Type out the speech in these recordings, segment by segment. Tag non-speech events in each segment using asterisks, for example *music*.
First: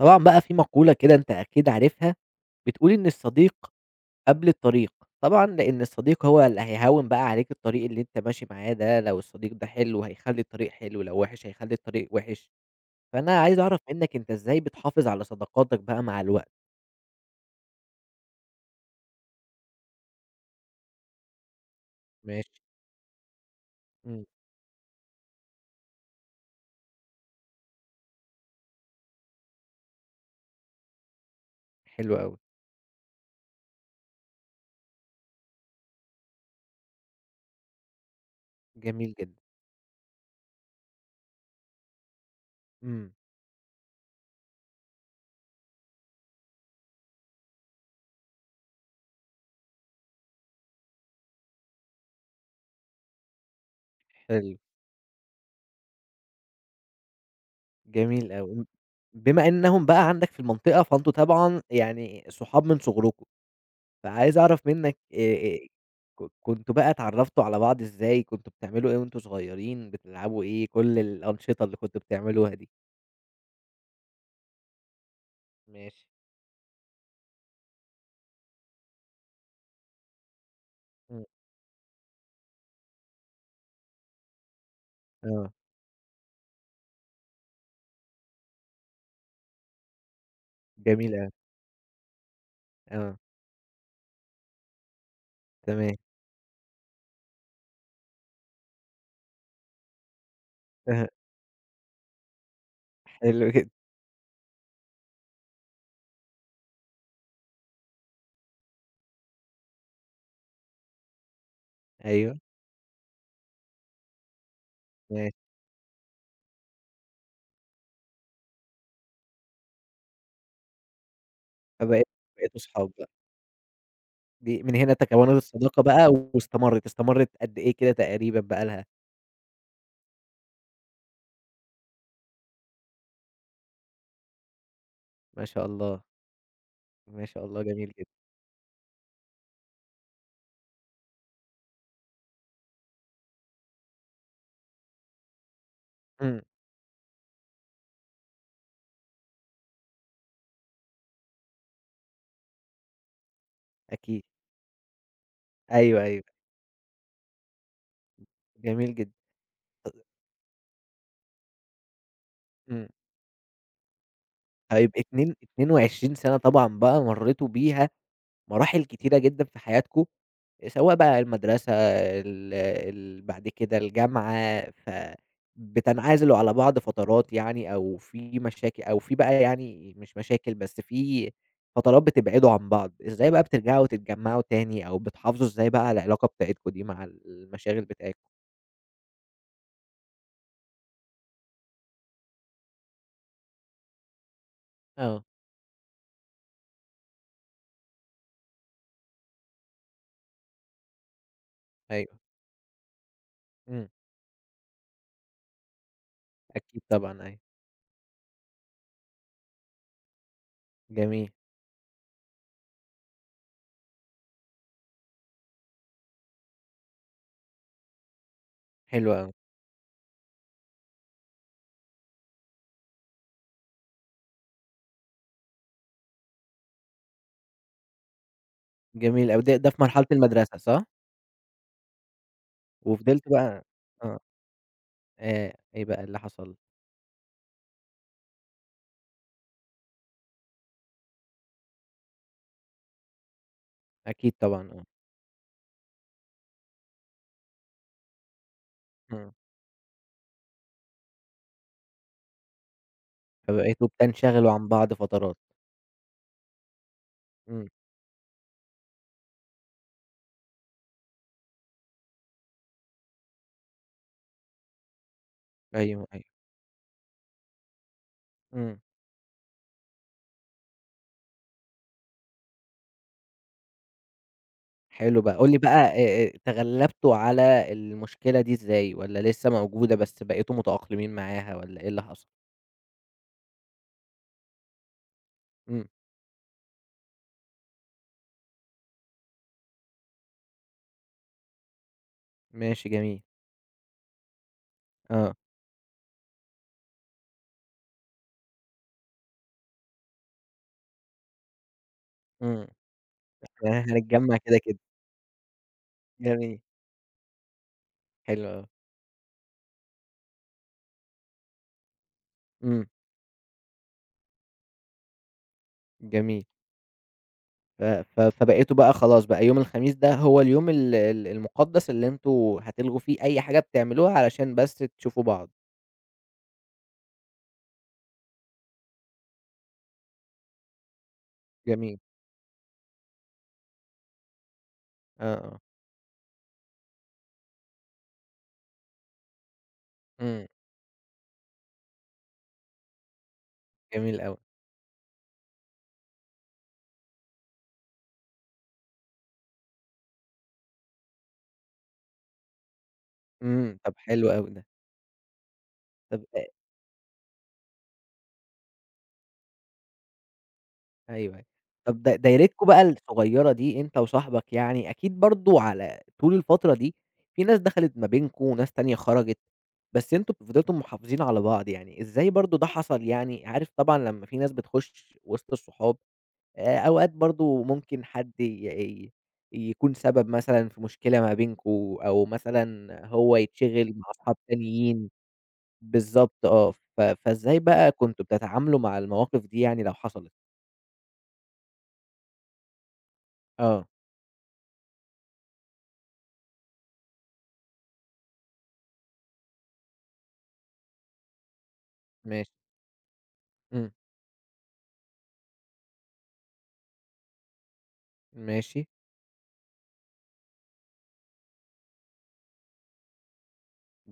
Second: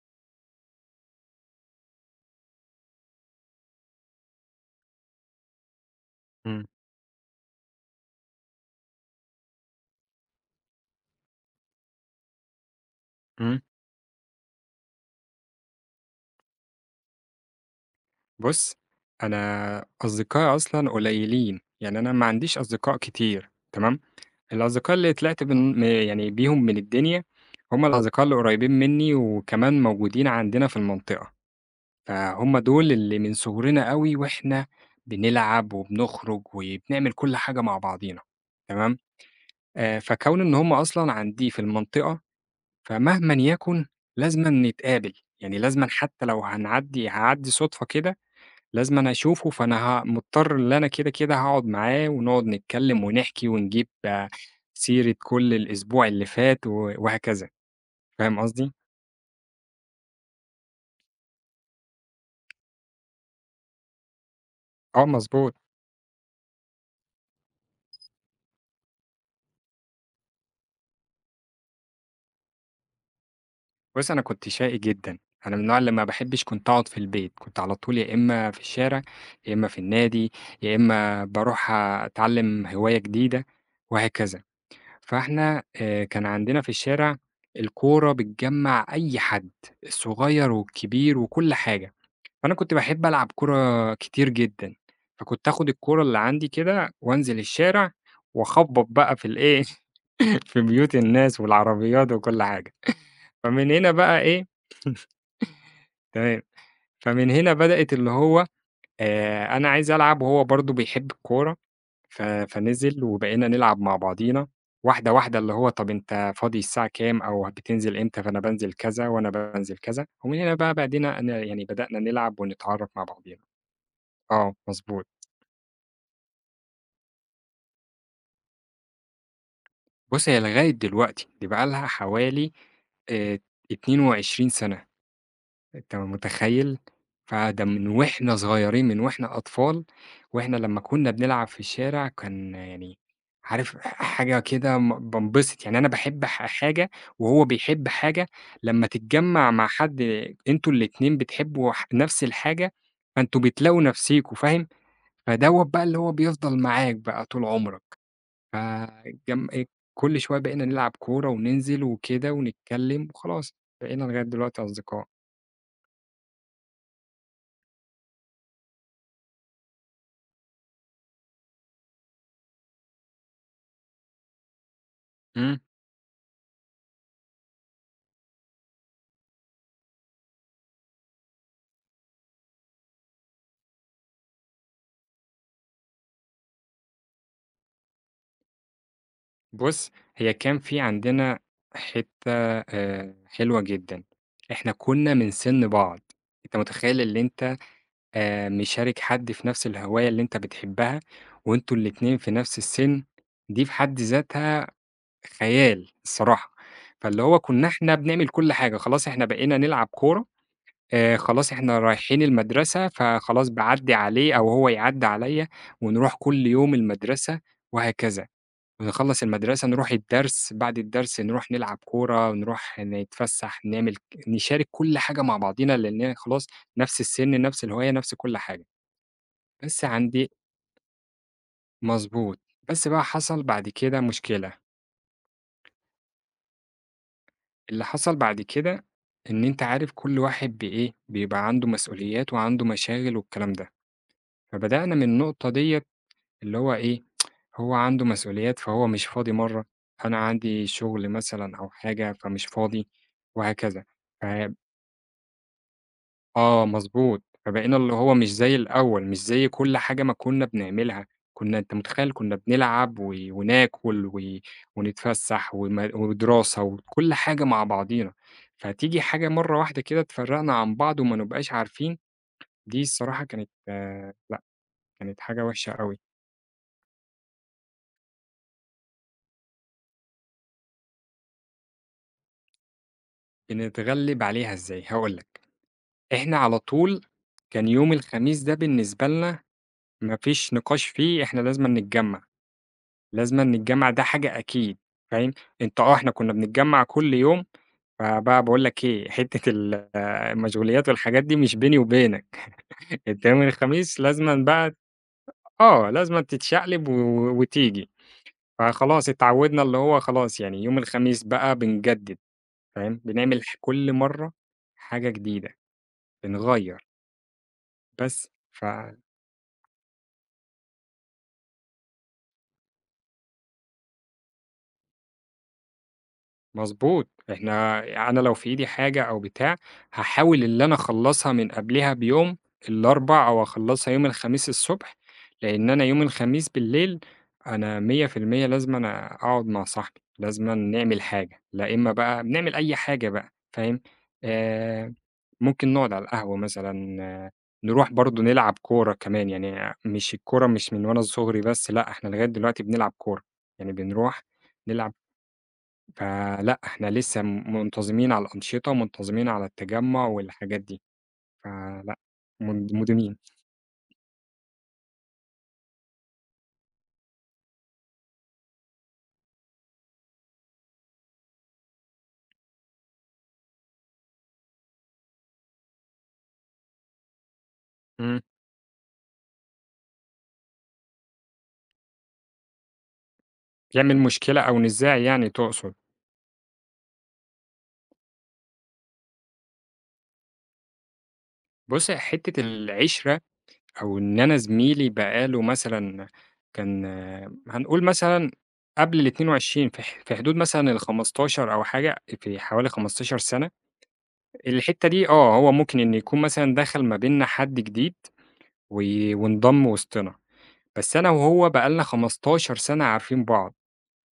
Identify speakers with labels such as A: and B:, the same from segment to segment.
A: طبعًا بقى في مقولة كده أنت أكيد عارفها، بتقول إن الصديق قبل الطريق، طبعًا لإن الصديق هو اللي
B: إمم،
A: هيهوّن بقى عليك الطريق اللي أنت ماشي معاه ده، لو الصديق ده حلو هيخلّي الطريق حلو، لو وحش هيخلّي الطريق وحش، فأنا عايز
B: إمم.
A: أعرف منك أنت إزاي بتحافظ على صداقاتك بقى مع الوقت؟
B: بُص، أنا أصدقائي أصلًا قليلين، يعني أنا ما
A: ماشي،
B: عنديش أصدقاء كتير تمام؟
A: إمم،
B: الأصدقاء اللي طلعت من م يعني بيهم من الدنيا، هم الأصدقاء اللي قريبين منّي وكمان موجودين عندنا في المنطقة،
A: حلو أوي.
B: فهُم دول اللي من صغرنا أوي وإحنا بنلعب وبنخرج وبنعمل كل حاجة مع بعضينا تمام؟
A: جميل جدًا،
B: فكون إن هم أصلًا عندي في المنطقة،
A: إمم.
B: فمهمًا يكن لازمًا نتقابل، يعني لازمًا حتى لو هاعدّي صُدفة كده لازمًا أشوفه، فأنا مضطر اللي أنا كده، كده هاقعد معاه ونقعد نتكلم ونحكي ونجيب آه،
A: حلو.
B: سيرة كل الأسبوع اللي فات وهكذا،
A: جميل
B: فاهم
A: أوي،
B: قصدي؟
A: بما إنّهم بقى عندك في المنطقة فأنتم طبعًا يعني صحاب من صغركم. فعايز أعرف منّك
B: آه مضبوط.
A: كنتم بقى اتعرّفتوا على بعض إزاي، كنتم بتعملوا إيه وأنتم صغيرين، بتلعبوا إيه، كل الأنشطة اللي كنتم بتعملوها دي؟
B: بُص، أنا كنت شقي جدًا، أنا من النوع اللي ما
A: ماشي.
B: باحبش كنت أقعد في البيت، كنت على طول يا إما في الشارع، يا إما في النادي، يا إما
A: إمم،
B: باروح أتعلم هواية جديدة وهكذا.
A: آه،
B: فإحنا كان عندنا في الشارع الكورة بتجمّع أي حد، الصغير
A: جميل
B: والكبير
A: أوي،
B: وكل حاجة. فأنا كنت باحب
A: آه،
B: ألعب كورة كتير جدًا، فكنت آخد
A: تمام،
B: الكورة اللي عندي كده وأنزل الشارع وأخبّط بقى في الإيه، *laughs* في
A: *laughs*
B: بيوت
A: أها،
B: الناس والعربيات وكل حاجة،
A: حلو
B: فمن
A: جدًا،
B: هنا بقى إيه تمام، فمن هنا بدأت اللي هو أنا عايز ألعب وهو برضه بيحب الكورة، ف
A: أيوه،
B: فنزل وبقينا نلعب مع بعضينا واحدة،
A: ماشي،
B: واحدة اللي هو طَب أنت فاضي الساعة كام أو بتنزل إمتى، فأنا بانزل كذا وأنا بانزل كذا، ومن هنا بقى بدينا ن يعني بدأنا
A: فبقيتوا
B: نلعب ونتعرّف
A: صحاب
B: مع
A: بقى،
B: بعضينا. آه،
A: دي من هنا
B: مضبوط.
A: تكوّنت الصداقة بقى واستمرِّت، قد إيه كده تقريبًا بقى لها؟
B: بُصّي، هي لغاية دلوقتي دي بقى لها حوالي آآ 22 سَنة،
A: ما شاء
B: أنت
A: الله،
B: متخيّل؟
A: ما شاء الله،
B: فده من
A: جميل جدًا،
B: وإحنا صغيرين، من وإحنا أطفال، وإحنا لمّا كنا بنلعب في الشارع كان يعني عارف حاجة كده بانبسط، يعني أنا باحب
A: إمم،
B: حاجة وهو بيحب حاجة، لمّا تتجمّع مع حد أنتم الاتنين بتحبوا نفس الحاجة، فأنتم بتلاقوا
A: أكيد،
B: نفسيكم، فاهم؟ فدوّة بقى اللي
A: أيوه،
B: هو
A: أيوه،
B: بيفضل معاك بقى طول عمرك.
A: جميل جدًا،
B: فجم كل شوية بقينا نلعب كورة وننزل وكده
A: إمم،
B: ونتكلّم وخلاص، بقينا لغاية دلوقتي
A: طيب
B: أصدقاء.
A: 22 سَنة طبعًا بقى مرّيتوا بيها مراحل كتيرة جدًا في حياتكم، سواء بقى المدرسة ال ال بعد كده الجامعة،
B: إمم.
A: فبتنعزلوا على بعض فترات يعني أو في مشاكل أو في بقى يعني مش مشاكل بس في فترات بتبعدوا عن بعض، إزاي بقى بترجعوا تتجمعوا تاني أو بتحافظوا إزاي بقى على العلاقة بتاعتكم دي مع المشاغل بتاعتكم؟
B: بُص، هي كان في عندنا حتّة حلوة جدًا، إحنا كُنّا
A: آه،
B: من سِن بعض، أنت متخيّل اللي أنت مشارك حد في نفس الهواية اللي أنت بتحبها وأنتم الاتنين
A: أيوه.
B: في نفس السِن، دي في
A: إمم،
B: حد ذاتها خيال الصراحة،
A: أكيد
B: فاللي
A: طبعًا
B: هو
A: أيوه،
B: كُنّا إحنا بنعمل كل حاجة، خلاص إحنا بقينا نلعب كورة
A: جميل،
B: خلاص إحنا رايحين المدرسة، فخلاص باعدّي عليه أو هو يعدّي عليّا، ونروح كل يوم المدرسة وهكذا،
A: حلو
B: ونخلّص
A: أوي،
B: المدرسة نروح الدرس، بعد الدرس نروح نلعب كورة، نروح نتفسّح، نعمل ك نشارك كل حاجة مع بعضينا، لإننا خلاص نفس السِن، نفس الهواية، نفس كل حاجة.
A: جميل أوي، ده في
B: بس
A: مرحلة
B: عندي
A: المدرسة صح؟
B: مضبوط، بس بقى
A: وفضلت
B: حصل
A: بقى
B: بعد كده
A: آه،
B: مشكلة،
A: إيه بقى اللي حصل؟
B: اللي حصل بعد كده إن أنت عارف كل واحد بإيه، بيبقى عنده مسؤوليات وعنده مشاغل والكلام ده،
A: أكيد طبعًا، آه.
B: فبدأنا من النقطة ديّة اللي هو إيه، هو عنده مسؤوليات فهو مش فاضي
A: إمم.
B: مرّة، فأنا عندي شغل مثلًا أو حاجة فمش فاضي وهكذا.
A: فبقيتوا
B: ف
A: بتنشغلوا عن بعض فترات.
B: آه مضبوط،
A: إمم.
B: فبقينا اللي هو مش زي الأول، مش زي كل حاجة ما كنا بنعملها، كنا أنت متخيّل كنا بنلعب وناكل ونتفسّح
A: أيوه، أيوه.
B: ودراسة وكل حاجة مع بعضينا،
A: إمم.
B: فتيجي حاجة مرّة واحدة كده تفرّقنا عن بعض وما نبقاش عارفين، دي الصراحة كانت آه، لأ،
A: حلو
B: كانت
A: بقى،
B: حاجة
A: قُل لي
B: وحشة
A: بقى
B: أوي.
A: تغلّبتوا على المشكلة دي إزاي والّا لسه موجودة بس بقيتوا متأقلمين معاها والّا إيه اللي حصل؟
B: بنتغلِّب عليها إزاي؟ هاقول لك.
A: إمم.
B: إحنا على طول كان يوم الخميس ده بالنسبة لنا ما فيش نقاش فيه إحنا لازمًا نتجمّع،
A: ماشي جميل.
B: لازمًا نتجمّع ده حاجة أكيد فاهم،
A: آه.
B: أنت آه إحنا كنا بنتجمّع كل يوم، فبقى باقول لك إيه، حتة ال *laughs* آه، المشغوليات والحاجات دي مش بيني وبينك،
A: إمم.
B: *laughs* أنت يوم
A: يعني إحنا
B: الخميس لازمًا
A: هنتجمّع كده،
B: بقى
A: كده.
B: آه، لازمًا
A: جميل.
B: تتشقلب وتيجي،
A: حلو أوي.
B: فخلاص اتعوّدنا اللي هو خلاص يعني يوم الخميس بقى بنجدد
A: إمم.
B: فاهم، بنعمل ح كل مرّة حاجة جديدة،
A: جميل.
B: بنغيّر
A: ف ف
B: بس ف
A: فبقيتوا بقى خلاص بقى يوم الخميس ده هو اليوم ال ال المقدّس اللي أنتم هتلغوا فيه أي حاجة بتعملوها علشان بس تشوفوا بعض.
B: مضبوط، إحنا أنا لو في إيدي حاجة أو بتاع، هاحاول اللي أنا أخلّصها من قبلها
A: جميل.
B: بيوم الأربع أو أخلّصها يوم الخميس الصبح،
A: آه، آه.
B: لإن أنا يوم الخميس بالليل أنا 100% لازمًا أقعد مع صاحبي،
A: إمم.
B: لازمًا نعمل حاجة، لا إما بقى بنعمل أي حاجة بقى فاهم،
A: جميل أوي.
B: آآ، ممكن نقعد على القهوة مثلًا، آه، نروح برضه نلعب كورة كمان، يعني مش الكورة مش من وأنا صغري بس لأ، إحنا لغاية دلوقتي بنلعب كورة، يعني
A: إمم، طب
B: بنروح
A: حلو أوي ده.
B: نلعب
A: طب أ
B: فلأ، إحنا لسه منتظمين على الأنشطة ومنتظمين على التجمُّع والحاجات دي،
A: أيوه، أيوه.
B: فلأ،
A: طب د دايرتكم بقى
B: مدمنين.
A: الصغيّرة دي أنت وصاحبك يعني أكيد برضه على طول الفترة دي في ناس دخلت ما بينكم وناس تانية خرجت، بس أنتم فضلتم محافظين على بعض يعني، إزاي برضه ده حصل يعني؟ عارف طبعًا لمّا في ناس بتخش وسط الصحاب أوقات برضه ممكن
B: إمم.
A: حد ي ي يكون سبب مثلًا في مشكلة ما بينكم أو مثلًا هو يتشغل
B: يعمل
A: مع أصحاب
B: مشكلة أو نزاع
A: تانيين.
B: يعني تقصد.
A: بالضبط آه، فإزاي بقى كنتم بتتعاملوا مع المواقف دي يعني لو حصلت؟
B: بُصّي، حتّة العِشرة
A: آه،
B: أو إن أنا زميلي بقى له مثلًا كان آه، هنقول مثلًا قبل ال22 في حدود مثلًا ال15 أو حاجة، في
A: ماشي،
B: حوالي 15 سَنة.
A: إمم،
B: الحتّة دي آه، هو ممكن إن يكون مثلًا دخل ما بيننا حد جديد و
A: ماشي،
B: وانضم وسطنا. بس أنا وهو بقى لنا 15 سَنة عارفين بعض،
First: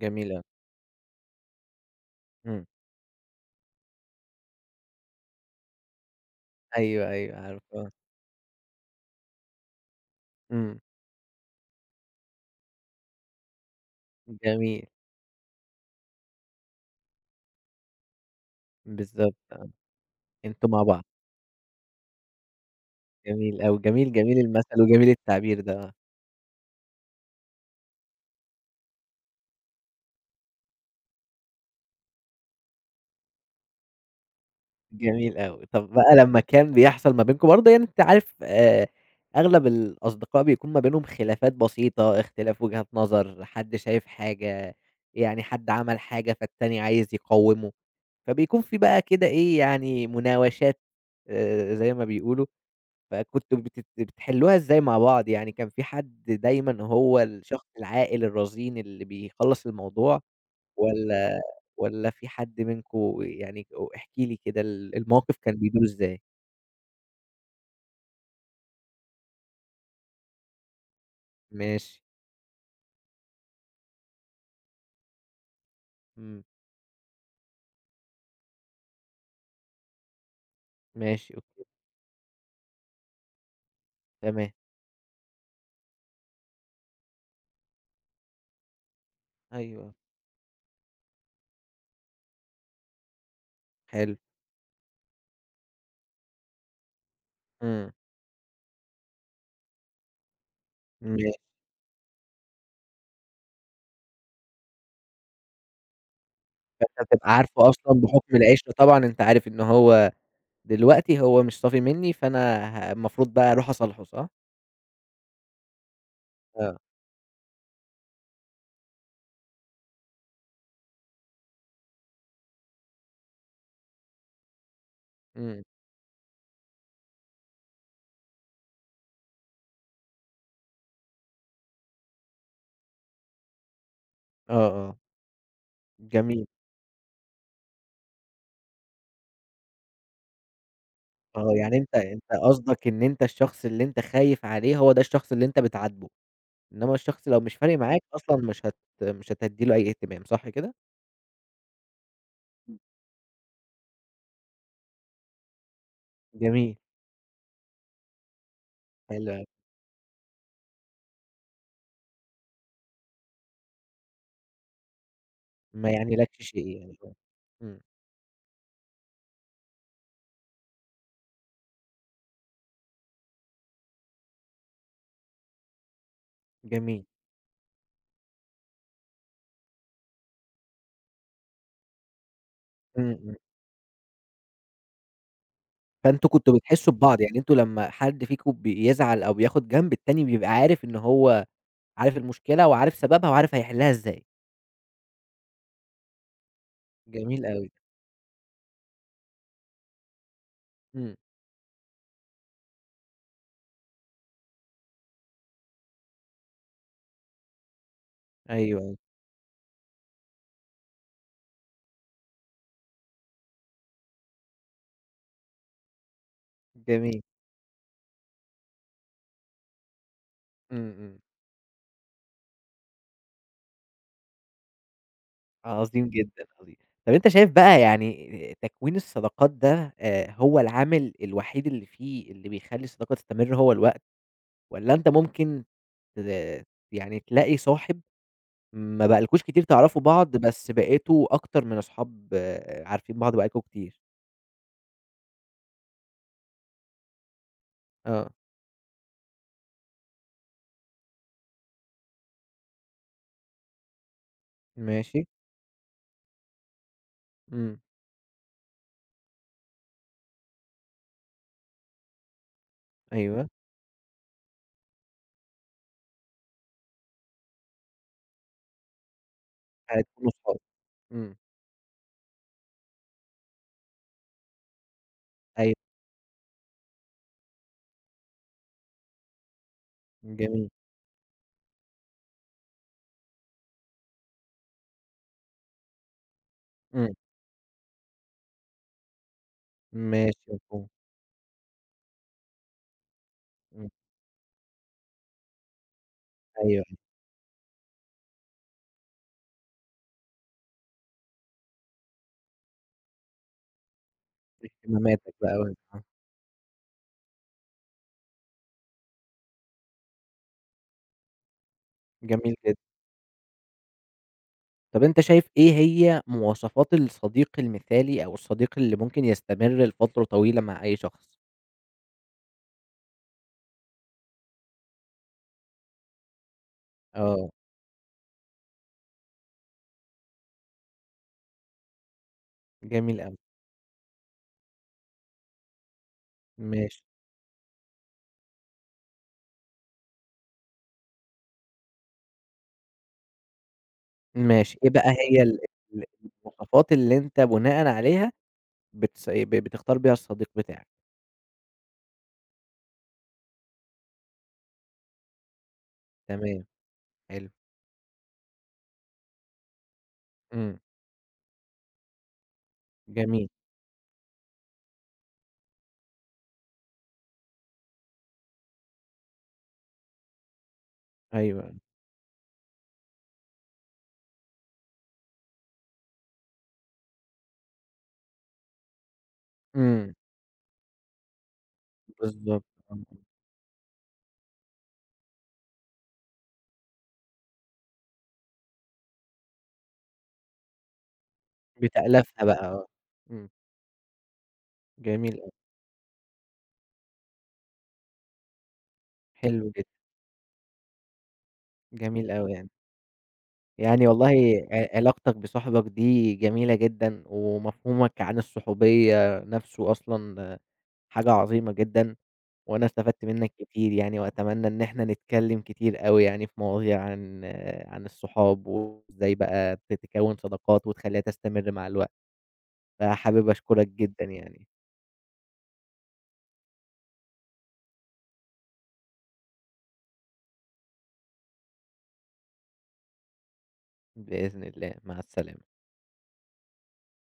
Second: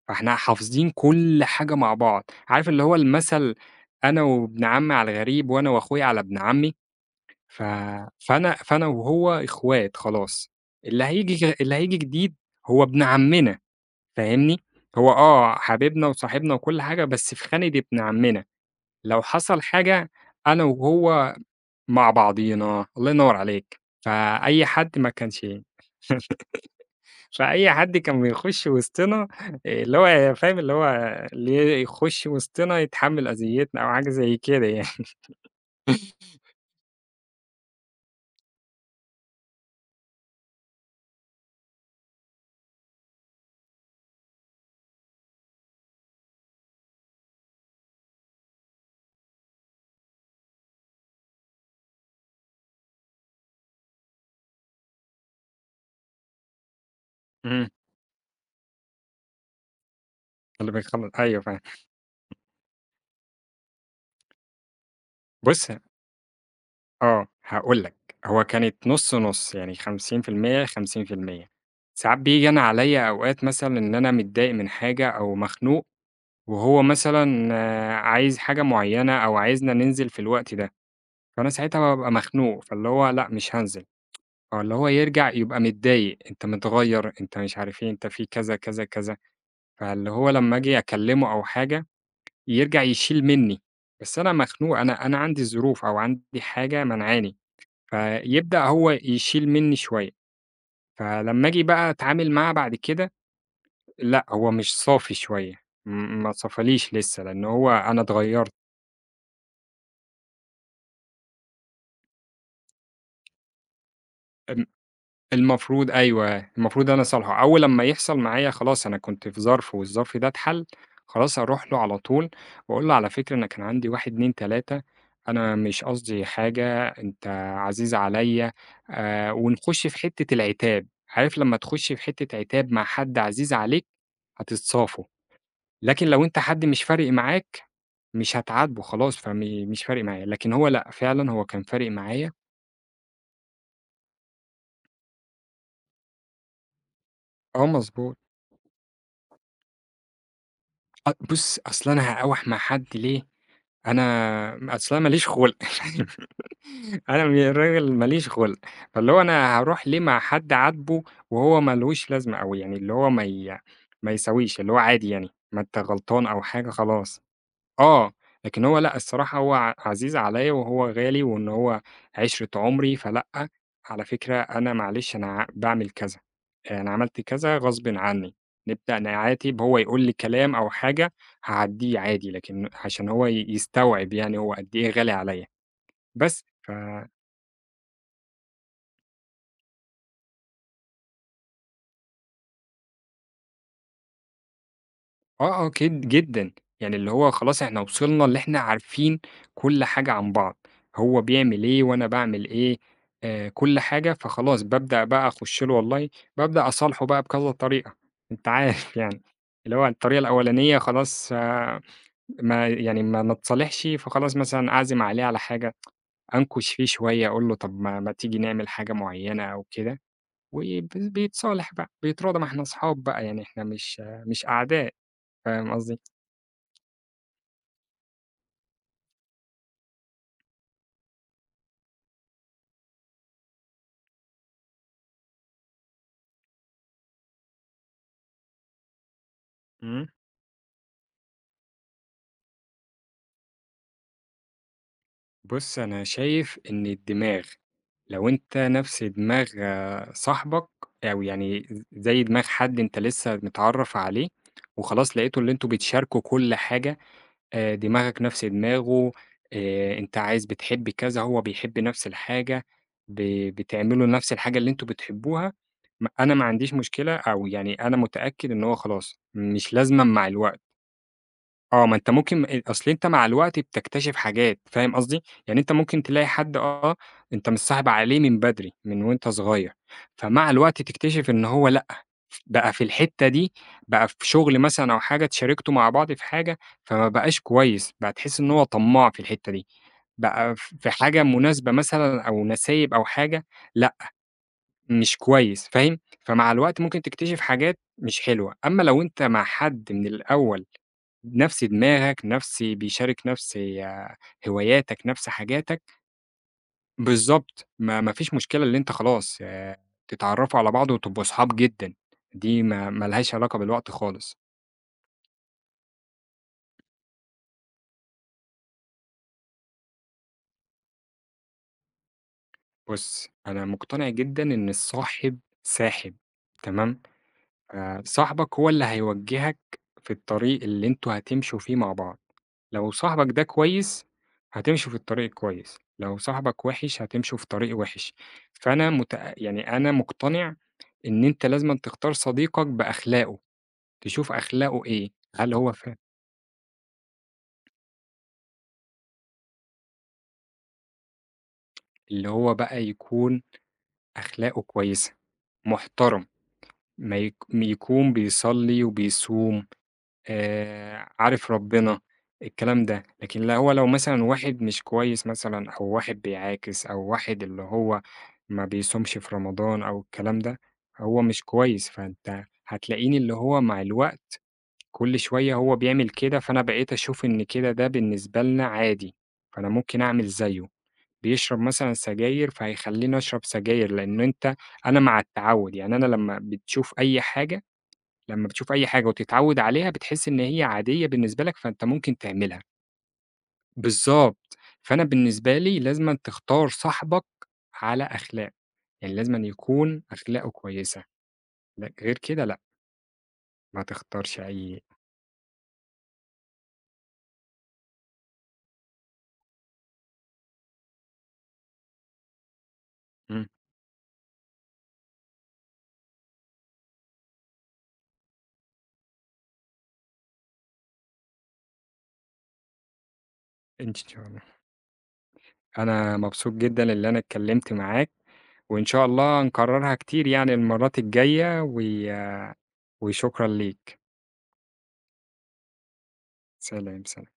A: جميل
B: فإحنا
A: أوي،
B: حافظين كل حاجة مع بعض،
A: إمم،
B: عارف اللي هو المَثل أنا وابن عمي على الغريب وأنا وأخويا على ابن عمي،
A: أيوه، أيوه، عارفه
B: ف
A: آه،
B: فأنا فأنا وهو إخوات خلاص،
A: إمم،
B: اللي هييجي جديد هو ابن عمنا فاهمني؟
A: جميل،
B: هو آه حبيبنا وصاحبنا وكل حاجة، بس في خانة ابن عمنا، لو
A: بالضبط
B: حصل
A: آه،
B: حاجة أنا
A: أنتم مع بعض،
B: وهو مع بعضينا، الله ينور
A: جميل أوي،
B: عليك،
A: جميل، جميل
B: فأي
A: المثل
B: حد
A: وجميل
B: ما كانش
A: التعبير ده آه،
B: فأي حد كان بيخش وسطنا اللي هو فاهم، اللي يخش وسطنا يتحمّل أذيتنا أو حاجة زي كده يعني.
A: جميل أوي، طب بقى لمّا كان بيحصل ما بينكم برضه يعني أنت عارف أغلب الأصدقاء بيكون ما بينهم خلافات بسيطة، اختلاف وجهات نظر، حد شايف حاجة، يعني حد عمل حاجة فالتاني عايز يقوّمه. فبيكون في بقى كده إيه، يعني مناوشات زي ما بيقولوا، فكنتم بتحلّوها إزاي مع بعض؟ يعني كان في حد دايمًا هو الشخص
B: إمم.
A: العاقل الرزين اللي بيخلّص الموضوع
B: اللي بيخل
A: والّا
B: أيوه فاهم.
A: في حد منكم يعني احكِ لي كده الموقف كان
B: بُص
A: بيدور إزاي؟
B: آه، هاقول لك، هو كانت نُص، نُص، يعني 50%، 50%.
A: ماشي،
B: ساعات بييجي أنا عليّا أوقات مثلًا إن أنا متضايق من حاجة أو مخنوق،
A: إمم،
B: وهو مثلًا آه، عايز حاجة معيّنة أو عايزنا ننزل في الوقت ده،
A: ماشي،
B: فأنا
A: أوكي،
B: ساعتها بابقى مخنوق، فاللي هو لأ مش هانزل.
A: تمام،
B: آه، اللي هو يرجع يبقى متضايق، أنت متغيّر، أنت مش عارف إيه، أنت في كذا، كذا، كذا،
A: أيوه،
B: فاللي هو لمّا آجي أكلّمه أو حاجة يرجع يشيل منّي،
A: حلو،
B: بس أنا مخنوق، أنا عندي ظروف أو عندي حاجة مانعاني،
A: إمم،
B: فيبدأ هو يشيل منّي شوية،
A: ماشي،
B: فلمّا آجي بقى أتعامل معاه بعد كده، لأ هو مش صافي شوية، ما صفاليش
A: فأنت
B: لسه،
A: بتبقى
B: لإن
A: عارفه
B: هو أنا
A: أصلًا بحكم
B: اتغيّرت.
A: العِشرة طبعًا أنت عارف إن هو دلوقتي هو مش صافي منّي، فأنا المفروض بقى أروح أصالحه، صح؟
B: المفروض أيوه،
A: آه،
B: المفروض أنا أصالحه، أول لمّا يحصل معايا خلاص أنا كنت في ظرف والظرف ده اتحل، خلاص أروح له على طول وأقول له: "على فكرة أنا كان عندي 1، 2، 3، أنا
A: إمم،
B: مش قصدي حاجة، أنت عزيز عليّا." ونخش في حتة العتاب، عارف لمّا تخش في حتة عتاب مع حد عزيز عليك
A: آه، آه،
B: هتتصافوا، لكن لو أنت
A: جميل،
B: حد مش فارق معاك مش هتعاتبه خلاص، مش فارق معايا، لكن هو لأ، فعلًا هو
A: آه،
B: كان
A: يعني
B: فارق
A: أنت
B: معايا
A: قصدك إن أنت الشخص اللي أنت خايف عليه هو ده الشخص اللي أنت بتعاتبه، إنما الشخص لو مش
B: آه،
A: فارق معاك
B: مضبوط.
A: أصلًا مش هتدّي له أي اهتمام، صح كده؟
B: بُص، أصل أنا هاقاوح مع حد ليه؟ أنا أصل ما ليش خُلْق *laughs* فاهم،
A: جميل،
B: أنا من الراجل ما ليش خُلْق، فاللي هو
A: حلو أوي،
B: أنا هاروح ليه مع حد عاتبه وهو ما لهوش لازمة أوي، يعني اللي هو ما يساويش، اللي هو عادي يعني، ما أنت
A: ما
B: غلطان أو
A: يعنيلكش شيء
B: حاجة
A: يعني، آه،
B: خلاص.
A: إمم،
B: آه، لكن هو لأ، الصراحة هو عزيز عليّا وهو غالي وإن هو عِشرة عُمري، فلأ، على فكرة أنا معلش أنا باعمل كذا، أنا
A: جميل،
B: عملت كذا غصبٍ عني، نبدأ نعاتب، هو يقول لي كلام أو حاجة هاعدّيه عادي، لكن عشان
A: إمم،
B: هو
A: إمم،
B: يستوعب يعني هو قد إيه غالي عليّا،
A: فأنتم
B: بس
A: كنتم
B: ف
A: بتحسّوا ببعض، يعني أنتم لمّا حد فيكم بيزعل أو بياخد جنب، التاني بيبقى عارف إن هو عارف المشكلة وعارف سببها وعارف هيحلّها إزاي،
B: آه، آه، كد جدًا، يعني اللي هو
A: جميل
B: خلاص
A: أوي،
B: إحنا وصلنا اللي إحنا عارفين كل حاجة عن بعض،
A: إمم،
B: هو بيعمل إيه وأنا باعمل إيه، كل حاجة، فخلاص بابدأ بقى أخش له والله بابدأ أصالحه بقى بكذا طريقة، أنت
A: أيوه،
B: عارف *laughs*
A: أيوه،
B: يعني، اللي هو الطريقة الأولانية خلاص آه ما يعني ما ما اتصالحش، فخلاص مثلًا أعزم عليه على حاجة، أنكش فيه
A: جميل،
B: شوية أقول له طب ما تيجي نعمل حاجة معينة أو كده، وب
A: إمم، إمم.
B: بيتصالح بقى، بيتراضى ما إحنا أصحاب بقى يعني إحنا مش آه مش أعداء،
A: آه،
B: فاهم قصدي؟
A: عظيم جدًا، عظيم. طب أنت شايف بقى يعني تكوين الصداقات ده هو العامل الوحيد اللي فيه اللي بيخلّي الصداقة تستمر هو الوقت، والّا أنت ممكن ت يعني تلاقي صاحب ما بقالكوش كتير تعرفوا
B: إمم.
A: بعض بس بقيتوا أكتر من أصحاب آه، عارفين بعض بقالكم كتير؟
B: بُص، أنا شايف إن الدماغ لو
A: آه،
B: أنت نفس دماغ آه، صاحبك أو يعني زي دماغ حد أنت لسه متعرّف عليه وخلاص
A: ماشي،
B: لقيتوا اللي أنتم بتشاركوا كل حاجة،
A: إمم،
B: دماغك نفس دماغه، أنت عايز بتحب كذا، هو بيحب نفس الحاجة، ب
A: أيوه،
B: بتعملوا نفس الحاجة اللي أنتم بتحبوها، أنا ما عنديش مشكلة أو يعني أنا متأكد إن هو خلاص مش لازمًا مع
A: هتكونوا صحاب،
B: الوقت.
A: إمم،
B: آه، ما أنت ممكن أصل أنت مع الوقت بتكتشف حاجات، فاهم قصدي؟ يعني أنت
A: أيوه،
B: ممكن تلاقي حد آه، أنت متصاحب عليه من بدري، من وأنت صغير، فمع
A: جميل،
B: الوقت تكتشف إن هو لأ، بقى في الحتّة دي، بقى في شغل مثلًا أو حاجة اتشاركتوا مع بعض في حاجة، فما
A: إمم،
B: بقاش كويس، بقى تحس إن هو طماع في الحتّة دي،
A: ماشي
B: بقى
A: مفهوم،
B: في حاجة مناسبة مثلًا أو نسايب أو حاجة،
A: إمم،
B: لأ، مش كويس، فاهم؟ فمع الوقت
A: أيوه،
B: ممكن تكتشف حاجات مش حلوة، أمّا لو أنت مع حد من الأول نفس دماغك، نفس بيشارك نفس آه، هواياتك، نفس
A: اهتماماتك بقى
B: حاجاتك،
A: آه،
B: بالضبط، ما فيش مشكلة اللي أنت خلاص تتعرّفوا على بعض وتبقوا أصحاب جدًا،
A: جميل
B: دي ما
A: جدًا.
B: ما لهاش علاقة بالوقت خالص.
A: طب أنت شايف إيه هي مواصفات الصديق المثالي أو الصديق اللي ممكن يستمر لفترة طويلة مع أي شخص؟
B: بُص، أنا مقتنع جدًا إن الصاحب ساحب، تمام؟
A: آه،
B: صاحبك هو اللي هيوجّهك في الطريق اللي أنتم هتمشوا فيه مع بعض، لو
A: جميل
B: صاحبك
A: أوي،
B: ده كويس، هتمشوا في الطريق كويس، لو صاحبك
A: ماشي،
B: وِحِش، هتمشوا في طريق وِحِش. فأنا مت يعني أنا مقتنع إن أنت لازمًا تختار صديقك بأخلاقه، تشوف
A: ماشي،
B: أخلاقه
A: إيه بقى
B: إيه،
A: هي
B: هل هو ف
A: ال المواصفات اللي أنت بناءً عليها بتس ب بتختار بيها الصديق بتاعك؟
B: اللي هو بقى يكون أخلاقه كويسة، محترم،
A: تمام، حلو،
B: ما يكون بيصلّي وبيصوم،
A: إمم،
B: عارف ربنا، الكلام ده، لكن
A: جميل،
B: لا هو لو مثلًا واحد مش كويس مثلًا أو واحد بيعاكس أو واحد اللي هو ما بيصومش في رمضان أو الكلام ده، هو مش
A: أيوه،
B: كويس، فأنت هتلاقيني اللي هو مع الوقت كل شوية هو بيعمل كده، فأنا بقيت أشوف إن كده ده بالنسبة لنا عادي، فأنا ممكن
A: إمم،
B: أعمل زيه، بيشرب مثلًا سجاير
A: بالضبط، آه،
B: فهيخلّيني أشرب سجاير، لإن أنت أنا مع التعوُّد، يعني أنا لمّا بتشوف أي حاجة لمّا بتشوف أي حاجة وتتعوّد عليها بتحس إن هي عادية بالنسبة لك، فأنت ممكن
A: بتألفها
B: تعملها.
A: بقى، آه، إمم،
B: بالضبط، فأنا
A: جميل أوي،
B: بالنسبة لي لازمًا تختار صاحبك على أخلاق، يعني لازمًا
A: حلو جدًا،
B: يكون أخلاقه كويسة، لأ غير
A: جميل
B: كده
A: أوي
B: لأ،
A: يعني.
B: ما
A: يعني والله
B: تختارش أي
A: علاقتك بصاحبك دي جميلة جدًا، ومفهومك عن الصحوبية نفسه أصلًا حاجة عظيمة جدًا، وأنا استفدت
B: إمم،
A: منك كتير يعني، وأتمنى إن إحنا نتكلم كتير أوي يعني في مواضيع عن عن الصحاب، وإزاي بقى بتكوّن صداقات وتخلّيها تستمر مع الوقت، فحابب أشكرك
B: إن شاء
A: جدًا
B: الله.
A: يعني،
B: أنا مبسوط جدًا اللي أنا اتكلمت معاك، وإن شاء الله نكررها كتير يعني المرات الجاية، وشكرًا ليك.
A: بإذن الله، مع السلامة.
B: سلام، سلام.